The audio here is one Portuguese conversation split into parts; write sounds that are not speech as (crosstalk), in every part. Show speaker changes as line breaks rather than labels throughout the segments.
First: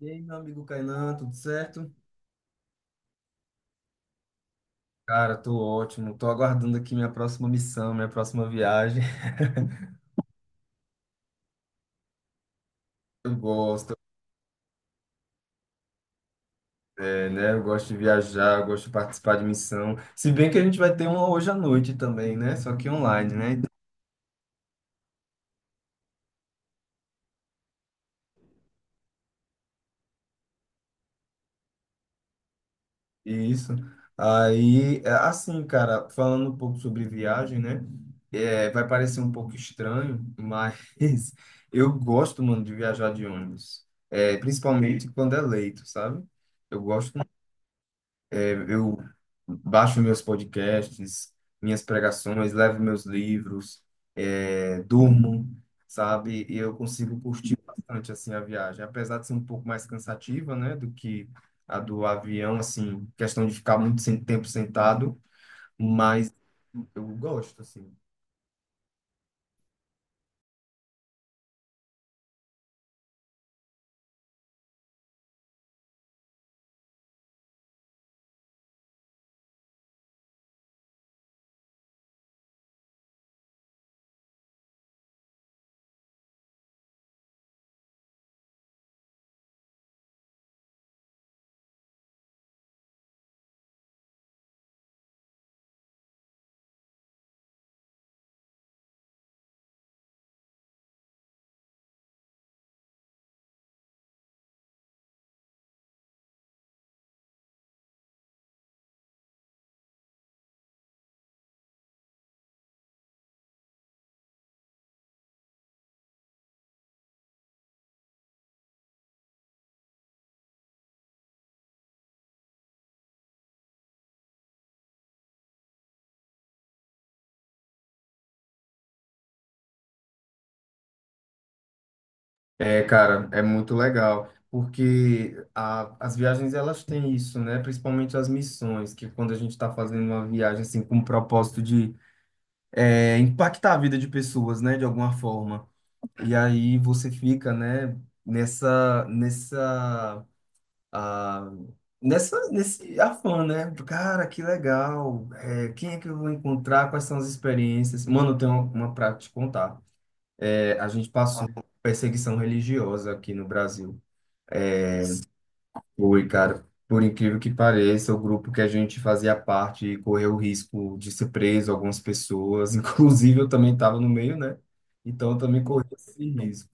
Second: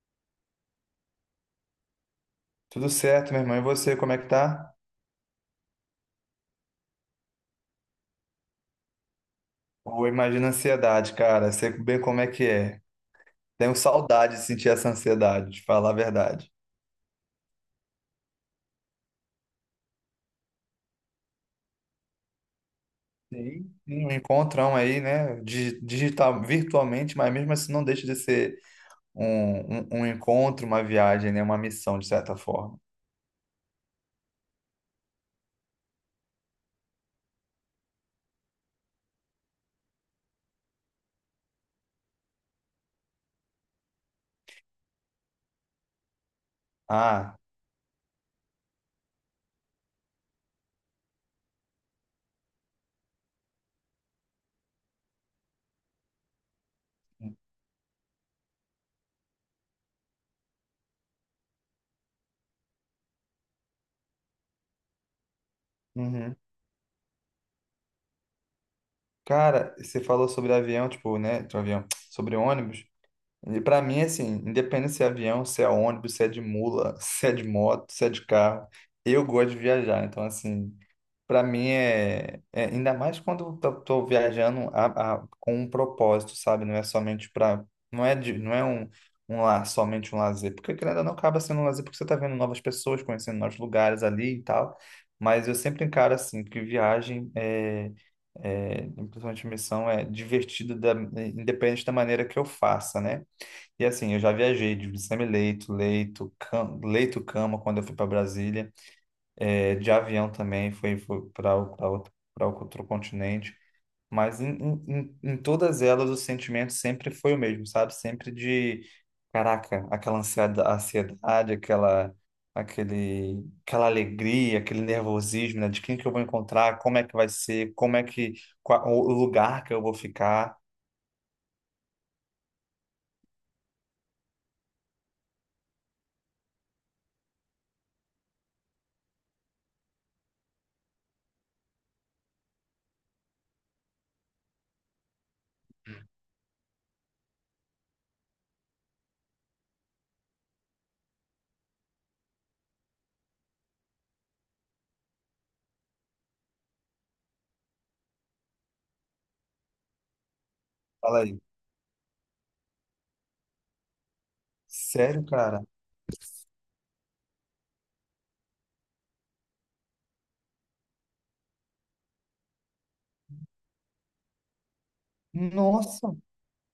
E aí, meu amigo Kainan, tudo certo?
Tudo certo, meu irmão. E você, como é que tá?
Cara, tô ótimo. Tô aguardando aqui minha próxima missão, minha próxima viagem.
Ou imagina a ansiedade, cara. Sei bem como é que é.
(laughs) Eu
Tenho
gosto,
saudade de sentir essa ansiedade, de falar a verdade.
é, né? Eu gosto de viajar, eu gosto de participar de missão. Se bem que a gente vai ter uma hoje à noite também, né? Só que online, né?
Sim. Sim, um encontrão aí, né? Digital, virtualmente, mas mesmo assim não deixa de ser um encontro, uma viagem, né? Uma missão, de certa forma.
Isso. Aí, é, assim, cara, falando um pouco sobre viagem, né? É, vai parecer um pouco estranho, mas (laughs) eu gosto, mano, de viajar de ônibus. É, principalmente quando é leito, sabe? Eu gosto.
Ah,
Eu baixo meus podcasts, minhas pregações, levo meus livros, durmo, sabe? E eu consigo curtir bastante assim a viagem, apesar de ser um pouco mais cansativa, né, do que a do avião, assim, questão de ficar muito sem tempo sentado, mas
uhum.
eu gosto assim.
Cara, você falou sobre avião, tipo, né? Sobre avião, (tsk) sobre ônibus. E pra mim, assim, independente se é avião, se é ônibus, se é de mula, (laughs) se é de moto, se é de carro, eu gosto de viajar. Então, assim, para mim é, ainda mais quando eu tô viajando com um propósito, sabe? Não é somente para, não é de, não é um, um la- somente um lazer, porque querendo ou não acaba sendo um lazer porque você tá vendo novas pessoas, conhecendo novos lugares ali e tal. Mas eu sempre encaro assim que viagem é, principalmente missão é divertido da, independente da maneira que eu faça, né? E assim, eu já viajei de semi-leito, leito, leito, cama quando eu fui para Brasília, de avião também, fui pra outro continente. Mas em todas elas o sentimento sempre foi o mesmo, sabe? Sempre de, caraca, aquela ansiedade, aquele, aquela alegria, aquele nervosismo, né? De quem que eu vou encontrar, como é que vai ser, como é que, qual, o lugar que eu vou ficar.
É, cara, é muito legal, porque as viagens elas têm isso, né? Principalmente as missões, que quando a gente está fazendo uma viagem assim com o propósito de impactar a vida de pessoas, né, de alguma forma. E aí você fica, né, nessa, nessa, ah, nesse afã, né? Cara, que legal. É, quem é que eu vou encontrar? Quais são as experiências? Mano, eu tenho uma pra te contar. É, a gente
Fala aí.
passou por perseguição religiosa aqui no Brasil.
Sério, cara?
Foi, cara. Por incrível que pareça, o grupo que a gente fazia parte correu o risco de ser preso, algumas pessoas, (laughs) inclusive eu também estava no meio, né? Então eu também corri
Nossa,
esse risco.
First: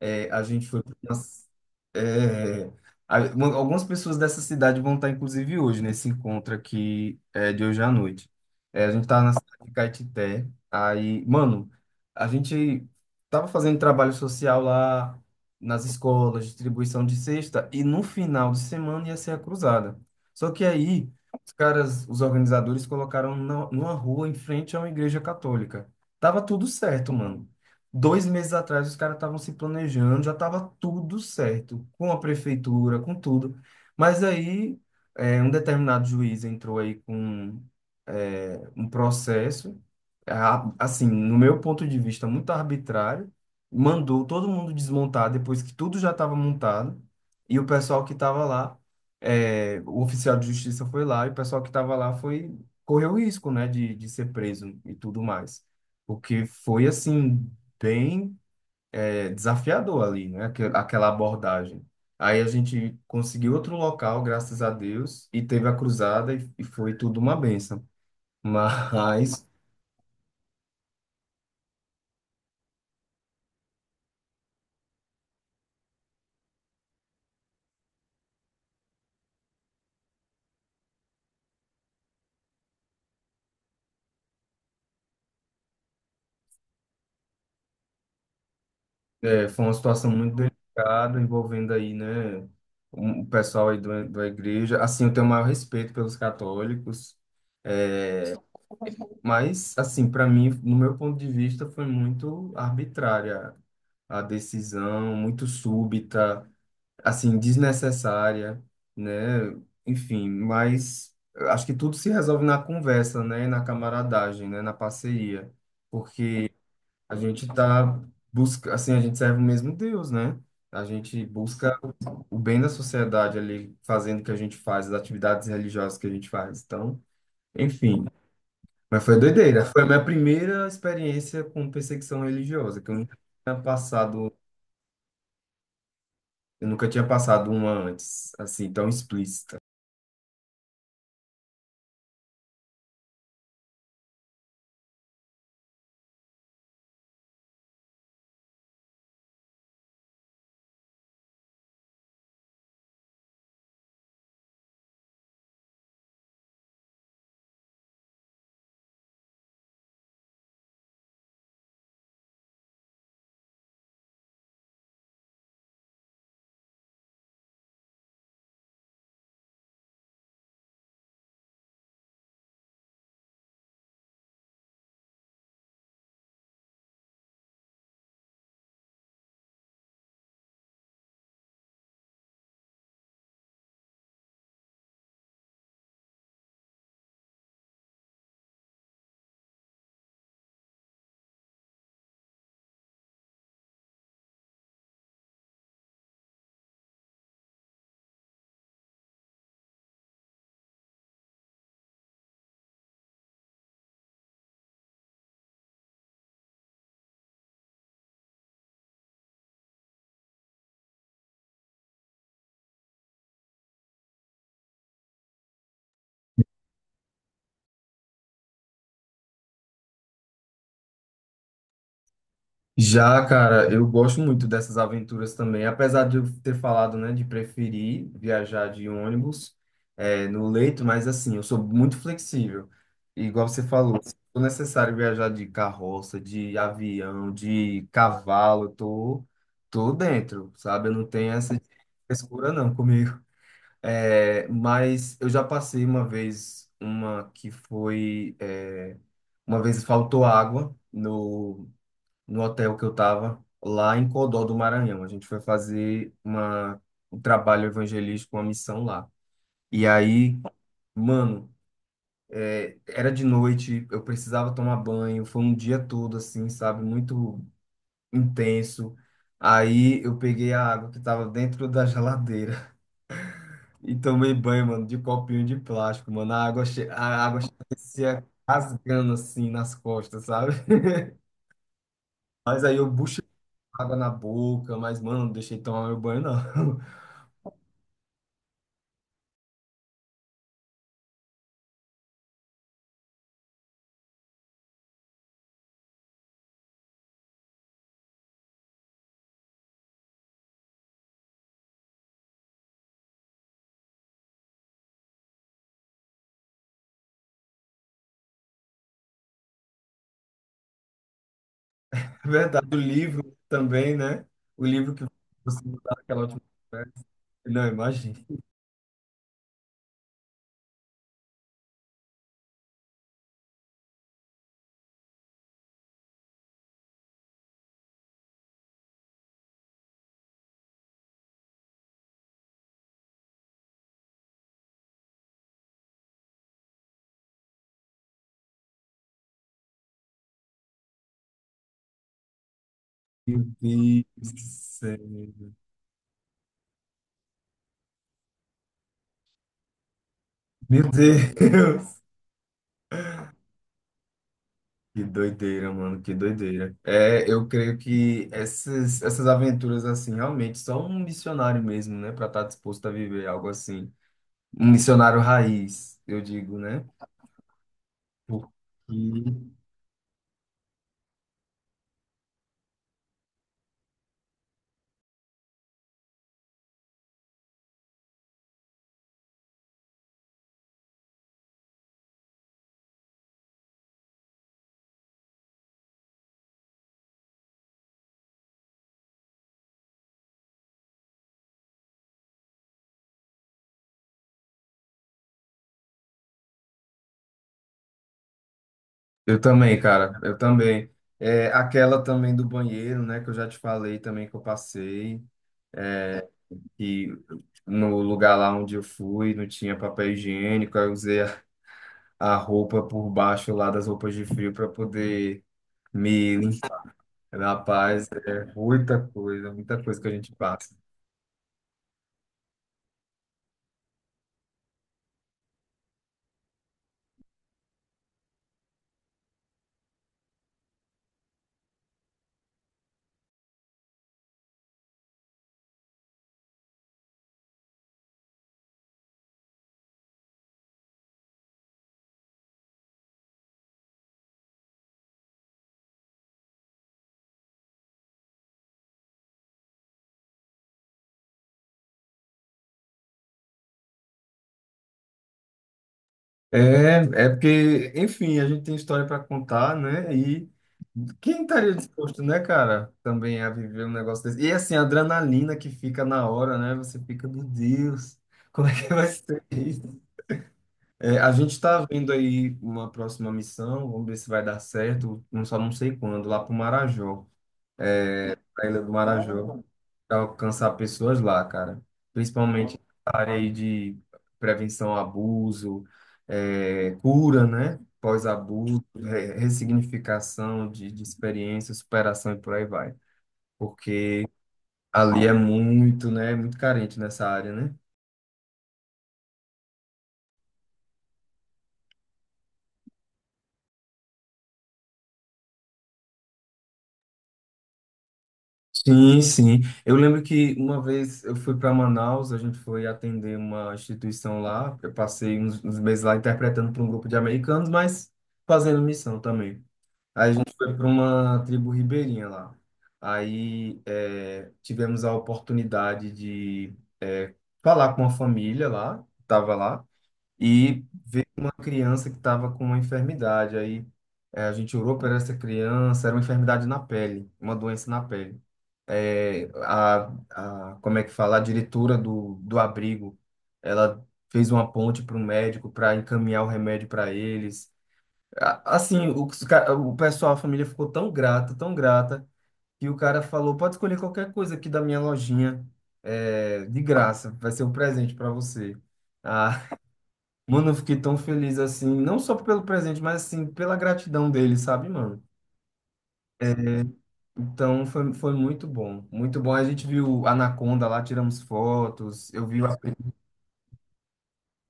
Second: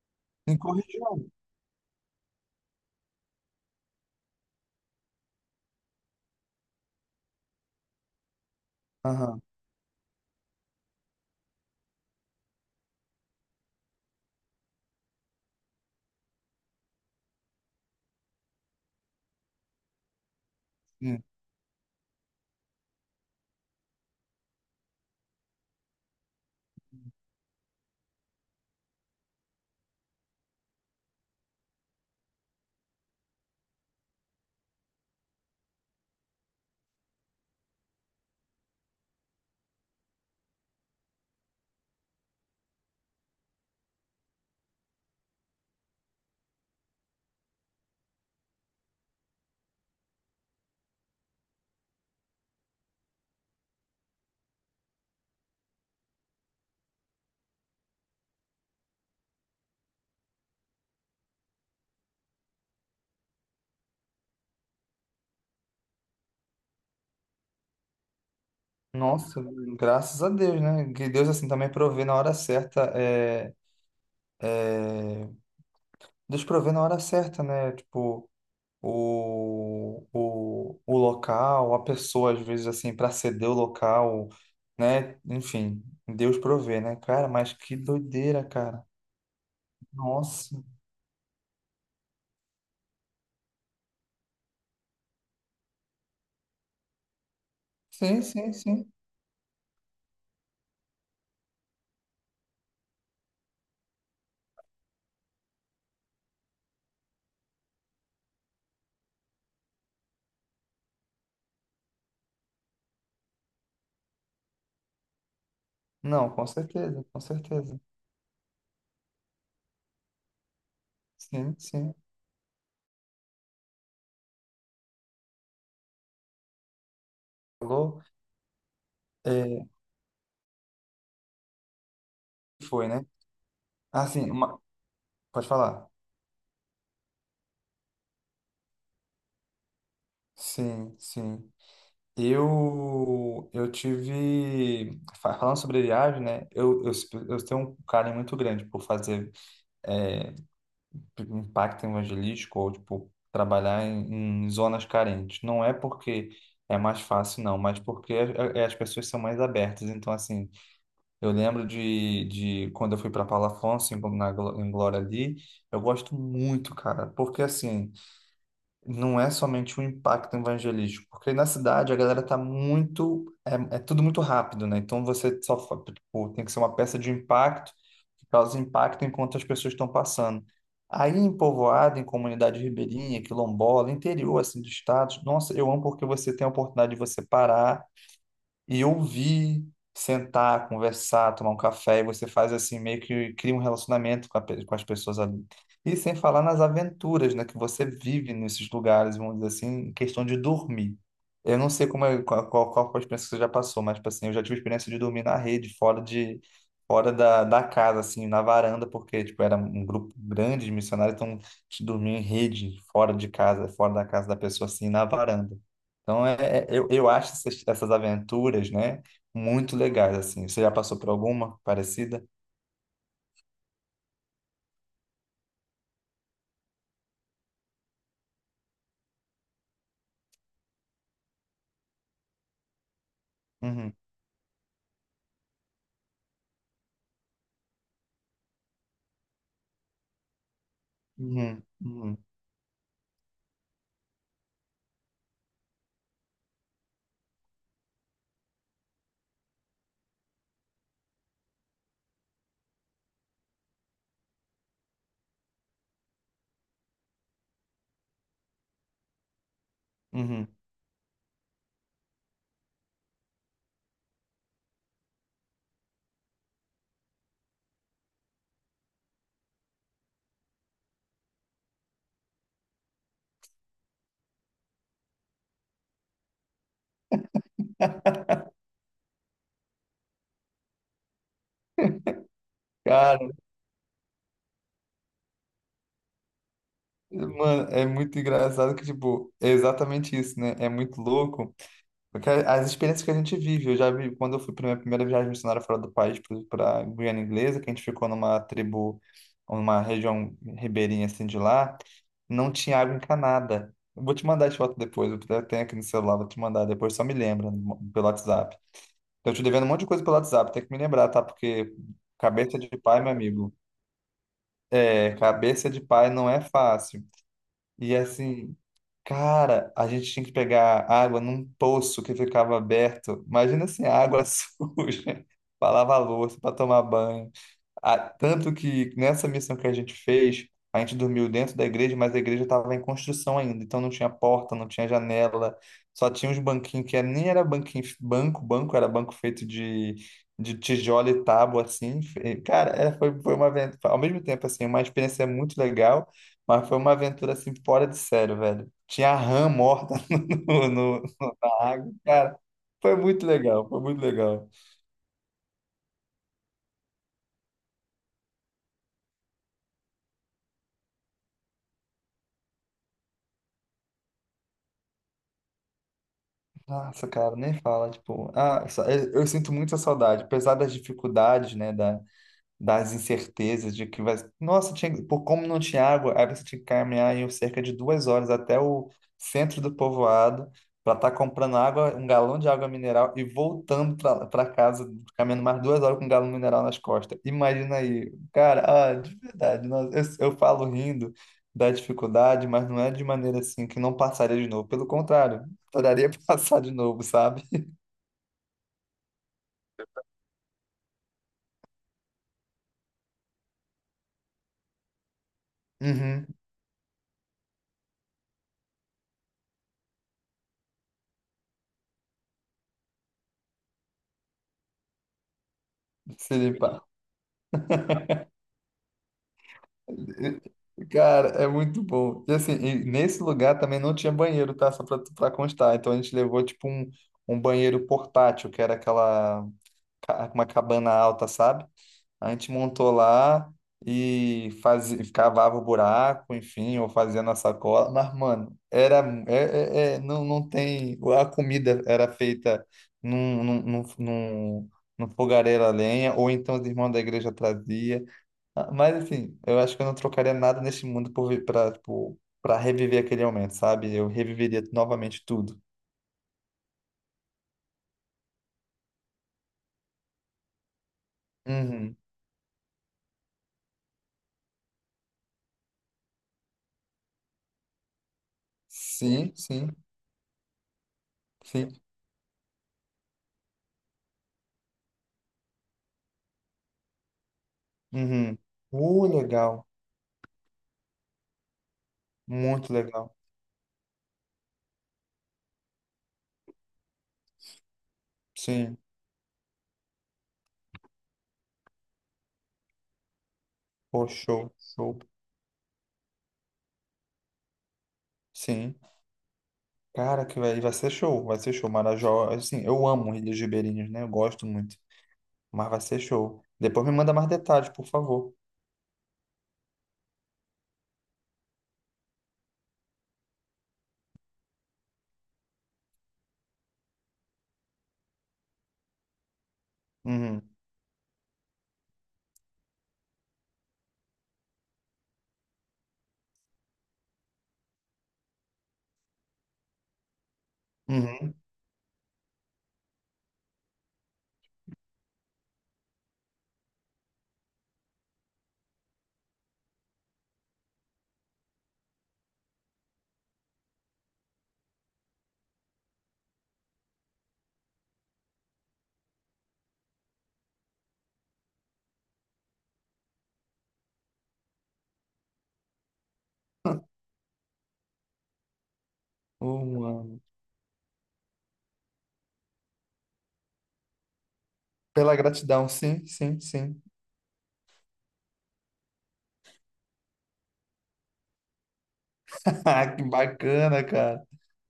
É, a
em
gente foi pra
correção.
umas- é, Algumas pessoas dessa cidade vão estar, inclusive, hoje, nesse encontro aqui é, de hoje à noite. É, a gente estava na
Aham.
cidade de Caetité. Aí, mano, a gente tava fazendo trabalho social lá nas escolas, distribuição de cesta, e no final de semana ia ser a cruzada. Só que aí,
Hum.
os caras, os organizadores colocaram na, numa rua em frente a uma igreja católica. Tava tudo certo, mano. 2 meses atrás, os caras estavam se planejando, já estava tudo certo, com a prefeitura, com tudo. Mas aí, um determinado juiz entrou aí com, um processo, assim, no meu ponto de vista, muito arbitrário, mandou todo mundo desmontar depois que tudo já estava montado, e o pessoal que estava lá, o oficial de justiça foi lá, e o pessoal que estava lá foi, correu o risco, né, de ser preso e tudo mais. Porque foi assim bem desafiador ali, né? Aquela abordagem. Aí a gente conseguiu outro local, graças a Deus, e teve a cruzada e foi tudo uma benção.
Nossa,
Mas
graças a Deus, né? Que Deus assim também provê na hora certa. É, é... Deus provê na hora certa, né? Tipo, o local, a pessoa, às vezes, assim, para ceder o local, né? Enfim, Deus provê, né? Cara, mas que doideira, cara.
foi uma situação muito
Nossa.
delicada, envolvendo aí, né, o pessoal aí do, da igreja. Assim, eu tenho o maior respeito pelos católicos,
Sim,
é,
sim, sim.
mas, assim, para mim, no meu ponto de vista, foi muito arbitrária a decisão, muito súbita, assim, desnecessária, né? Enfim, mas eu acho que tudo se resolve na conversa, né? Na camaradagem, né? Na parceria,
Não, com
porque
certeza,
a
com
gente
certeza.
tá busca, assim, a gente serve o mesmo Deus, né? A gente
Sim,
busca
sim.
o bem da sociedade ali, fazendo o que a gente faz, as atividades religiosas que a gente faz. Então,
Falou?
enfim, mas foi doideira.
É,
Foi a minha primeira experiência com perseguição religiosa,
foi,
que
né?
tinha
Assim,
passado,
uma... pode falar.
eu nunca tinha passado uma antes, assim, tão explícita.
Sim, sim. Falando sobre viagem, né? Eu tenho um carinho muito grande por fazer é, impacto evangelístico ou, tipo, trabalhar em zonas carentes. Não é porque é mais fácil, não, mas porque as pessoas são mais abertas. Então, assim, eu lembro de quando eu fui para Paulo Afonso, em Glória ali, eu gosto muito, cara, porque, assim, não é somente um impacto evangelístico, porque na cidade a galera tá muito, é tudo muito rápido, né? Então você só, tipo, tem que ser uma peça de impacto que causa impacto enquanto as pessoas estão passando. Aí em povoado, em comunidade ribeirinha, quilombola, interior assim do estado, nossa, eu amo porque você tem a oportunidade de você parar e ouvir, sentar, conversar, tomar um café, e você faz assim, meio que cria um relacionamento com, com as pessoas ali. E sem falar nas aventuras, né, que você vive nesses lugares, vamos dizer assim, em questão de dormir. Eu não sei como é, qual foi a experiência que você já passou, mas, tipo assim, eu já tive a experiência de dormir na rede, fora da casa, assim, na varanda, porque, tipo, era um grupo grande de missionários, então, a gente dormia em rede, fora de casa, fora da casa da pessoa, assim, na varanda. Então, eu acho essas aventuras, né, muito legais, assim. Você já passou por alguma parecida?
Já, cara, eu gosto muito dessas aventuras também, apesar de eu ter falado, né, de preferir viajar de ônibus, no leito, mas assim, eu sou muito flexível. E igual você
Uhum,
falou, se for necessário viajar de carroça, de avião, de cavalo, eu tô, dentro, sabe? Eu não tenho essa
uhum, uhum,
frescura não comigo. (laughs) É, mas eu já passei uma vez, uma que foi, é, uma vez faltou água no no hotel que eu estava lá em Codó do Maranhão. A gente foi fazer um trabalho evangelístico, uma missão lá. E aí,
uhum.
mano, era de noite, eu precisava tomar banho, foi um dia todo assim, sabe, muito intenso. Aí eu peguei a água que tava dentro da geladeira (laughs) e tomei banho, mano, de copinho de plástico, mano. A água parecia
(laughs)
rasgando assim nas costas, sabe? (laughs) Mas aí eu
Cara,
água na boca, mas, mano, não deixei tomar meu banho, não. (laughs)
mano, é muito engraçado que, tipo, é exatamente isso, né? É muito louco. Porque as experiências que a gente vive, eu já vi quando eu fui para minha primeira viagem missionária fora do país, para Guiana Inglesa, que a gente ficou numa tribo, numa região ribeirinha assim de lá, não tinha água encanada. Eu vou te mandar as fotos depois, eu até tenho aqui no celular, vou te mandar depois, só me lembra pelo WhatsApp. Eu te devendo um monte de coisa pelo WhatsApp, tem que me lembrar, tá? Porque
É
cabeça
verdade,
de
o
pai, meu
livro
amigo,
também, né? O livro que
é,
você
cabeça
mudou
de pai
aquela
não
última
é fácil.
conversa. Não,
E
imagina.
assim, cara, a gente tinha que pegar água num poço que ficava aberto. Imagina assim, água (laughs) suja, pra lavar louça, pra tomar banho. Tanto que nessa missão que a gente fez, a gente dormiu dentro da igreja, mas a igreja estava em construção ainda, então não tinha porta, não tinha janela, só tinha uns banquinhos que nem era banquinho, banco, banco, era banco feito de tijolo e tábua, assim. E, cara, foi
Meu
uma aventura, ao
Deus
mesmo
do
tempo, assim, uma
céu.
experiência muito legal, mas foi uma aventura, assim, fora de sério, velho. Tinha rã morta (laughs) no,
Meu
no-
Deus.
na água,
(laughs)
cara, foi muito legal, foi muito legal.
Que doideira, mano, que doideira. É, eu creio que essas aventuras, assim, realmente só um missionário mesmo, né? Pra estar disposto a viver algo assim. Um missionário raiz, eu digo, né?
Nossa, cara, nem fala, tipo,
Porque
ah, eu sinto muita saudade, apesar das dificuldades, né, das incertezas de que vai. Nossa, tinha... por como não tinha água, aí você tinha que caminhar em cerca de 2 horas até o centro do povoado para estar comprando água, um galão de água mineral e voltando para casa, caminhando mais 2 horas com um galão mineral nas costas. Imagina aí, cara, ah, de verdade, nossa, eu falo rindo da dificuldade, mas não é de maneira assim que não passaria de novo. Pelo contrário, adoraria (laughs) passar de novo, sabe?
eu também, cara, eu também. É, aquela também do banheiro, né, que eu já te falei também que eu passei,
Uhum,
que no lugar lá onde eu fui não tinha papel higiênico, aí eu usei a roupa por baixo lá das roupas de frio para poder me
se
limpar. Rapaz, é muita coisa que a gente passa.
cara, é muito bom. E assim, e nesse lugar também não tinha banheiro, tá? Só pra constar. Então a gente levou tipo um banheiro portátil, que era aquela uma cabana alta, sabe? A gente montou lá e fazia, cavava o buraco, enfim, ou fazia na sacola. Mas, mano, era não, não tem. A comida era feita num, num, num, num, num fogareiro a lenha, ou então os irmãos da igreja traziam. Ah, mas assim, eu acho que eu não trocaria nada nesse mundo por pra, tipo, pra reviver aquele momento, sabe? Eu reviveria novamente tudo.
É, é, porque, enfim, a gente tem história para contar, né? E quem estaria
Uhum.
disposto, né, cara, também a viver um negócio desse? E assim, a adrenalina que fica na hora, né? Você fica, meu Deus, (laughs) como é que vai
Sim,
ser
sim,
isso? É, a gente
sim.
está vendo aí uma próxima missão, vamos ver se vai dar certo, não só não sei quando, lá para o Marajó,
Uhum.
a Ilha do Marajó
Legal.
para alcançar pessoas lá, cara.
Muito
Principalmente
legal.
na área aí de prevenção ao abuso, cura, né?
Sim.
Pós-abuso, ressignificação de experiência, superação e por aí vai.
Pô,
Porque
show, show.
ali é muito, né? Muito carente nessa área, né?
Sim. Cara, que vai ser show, vai ser show. Marajó, assim, eu amo Ilhas Ribeirinhas, né? Eu gosto muito. Mas vai ser show. Depois me manda mais detalhes, por favor.
Sim, sim. Eu lembro que uma vez eu fui para Manaus, a gente foi atender uma instituição lá. Eu passei uns meses lá interpretando para um grupo de americanos, mas fazendo missão também. Aí a
Uhum.
gente foi para uma tribo ribeirinha lá. Aí é, tivemos a oportunidade de falar com uma família lá, que estava lá, e ver
Uhum.
uma criança que estava com uma enfermidade. Aí a gente orou para essa criança, era uma enfermidade na pele, uma doença na pele. É, como é que fala? A diretora do abrigo, ela fez uma ponte para o médico para encaminhar o remédio para eles. Assim, o pessoal, a família ficou tão grata, que o cara falou: pode escolher qualquer coisa aqui da minha lojinha, de
(laughs)
graça, vai ser um presente para você. Ah,
Mano.
(laughs) mano, eu fiquei tão feliz assim, não só pelo presente, mas assim, pela gratidão dele, sabe,
Pela
mano?
gratidão, sim, sim, sim.
Então foi, muito bom, muito bom. A gente viu a Anaconda lá, tiramos fotos, eu vi,
(laughs) Que bacana, cara.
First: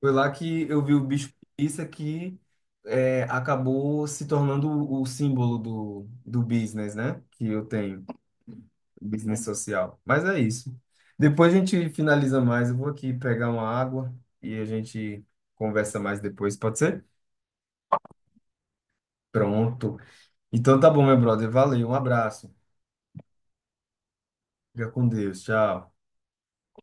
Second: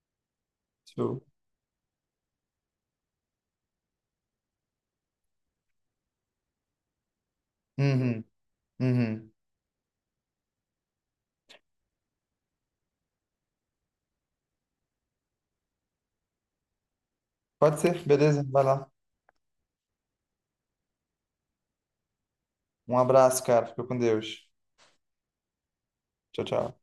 foi lá que eu vi o
Show.
bicho preguiça que acabou se tornando o símbolo do business, né? Que eu tenho.
Uhum, uhum.
Business social. Mas é isso. Depois a gente finaliza mais. Eu vou aqui pegar uma água e a gente conversa mais depois, pode ser?
Pode ser, beleza? Vai lá.
Pronto. Então tá bom, meu brother. Valeu, um abraço.
Um abraço, cara. Fica com Deus.
Fica com Deus. Tchau.
Tchau, tchau.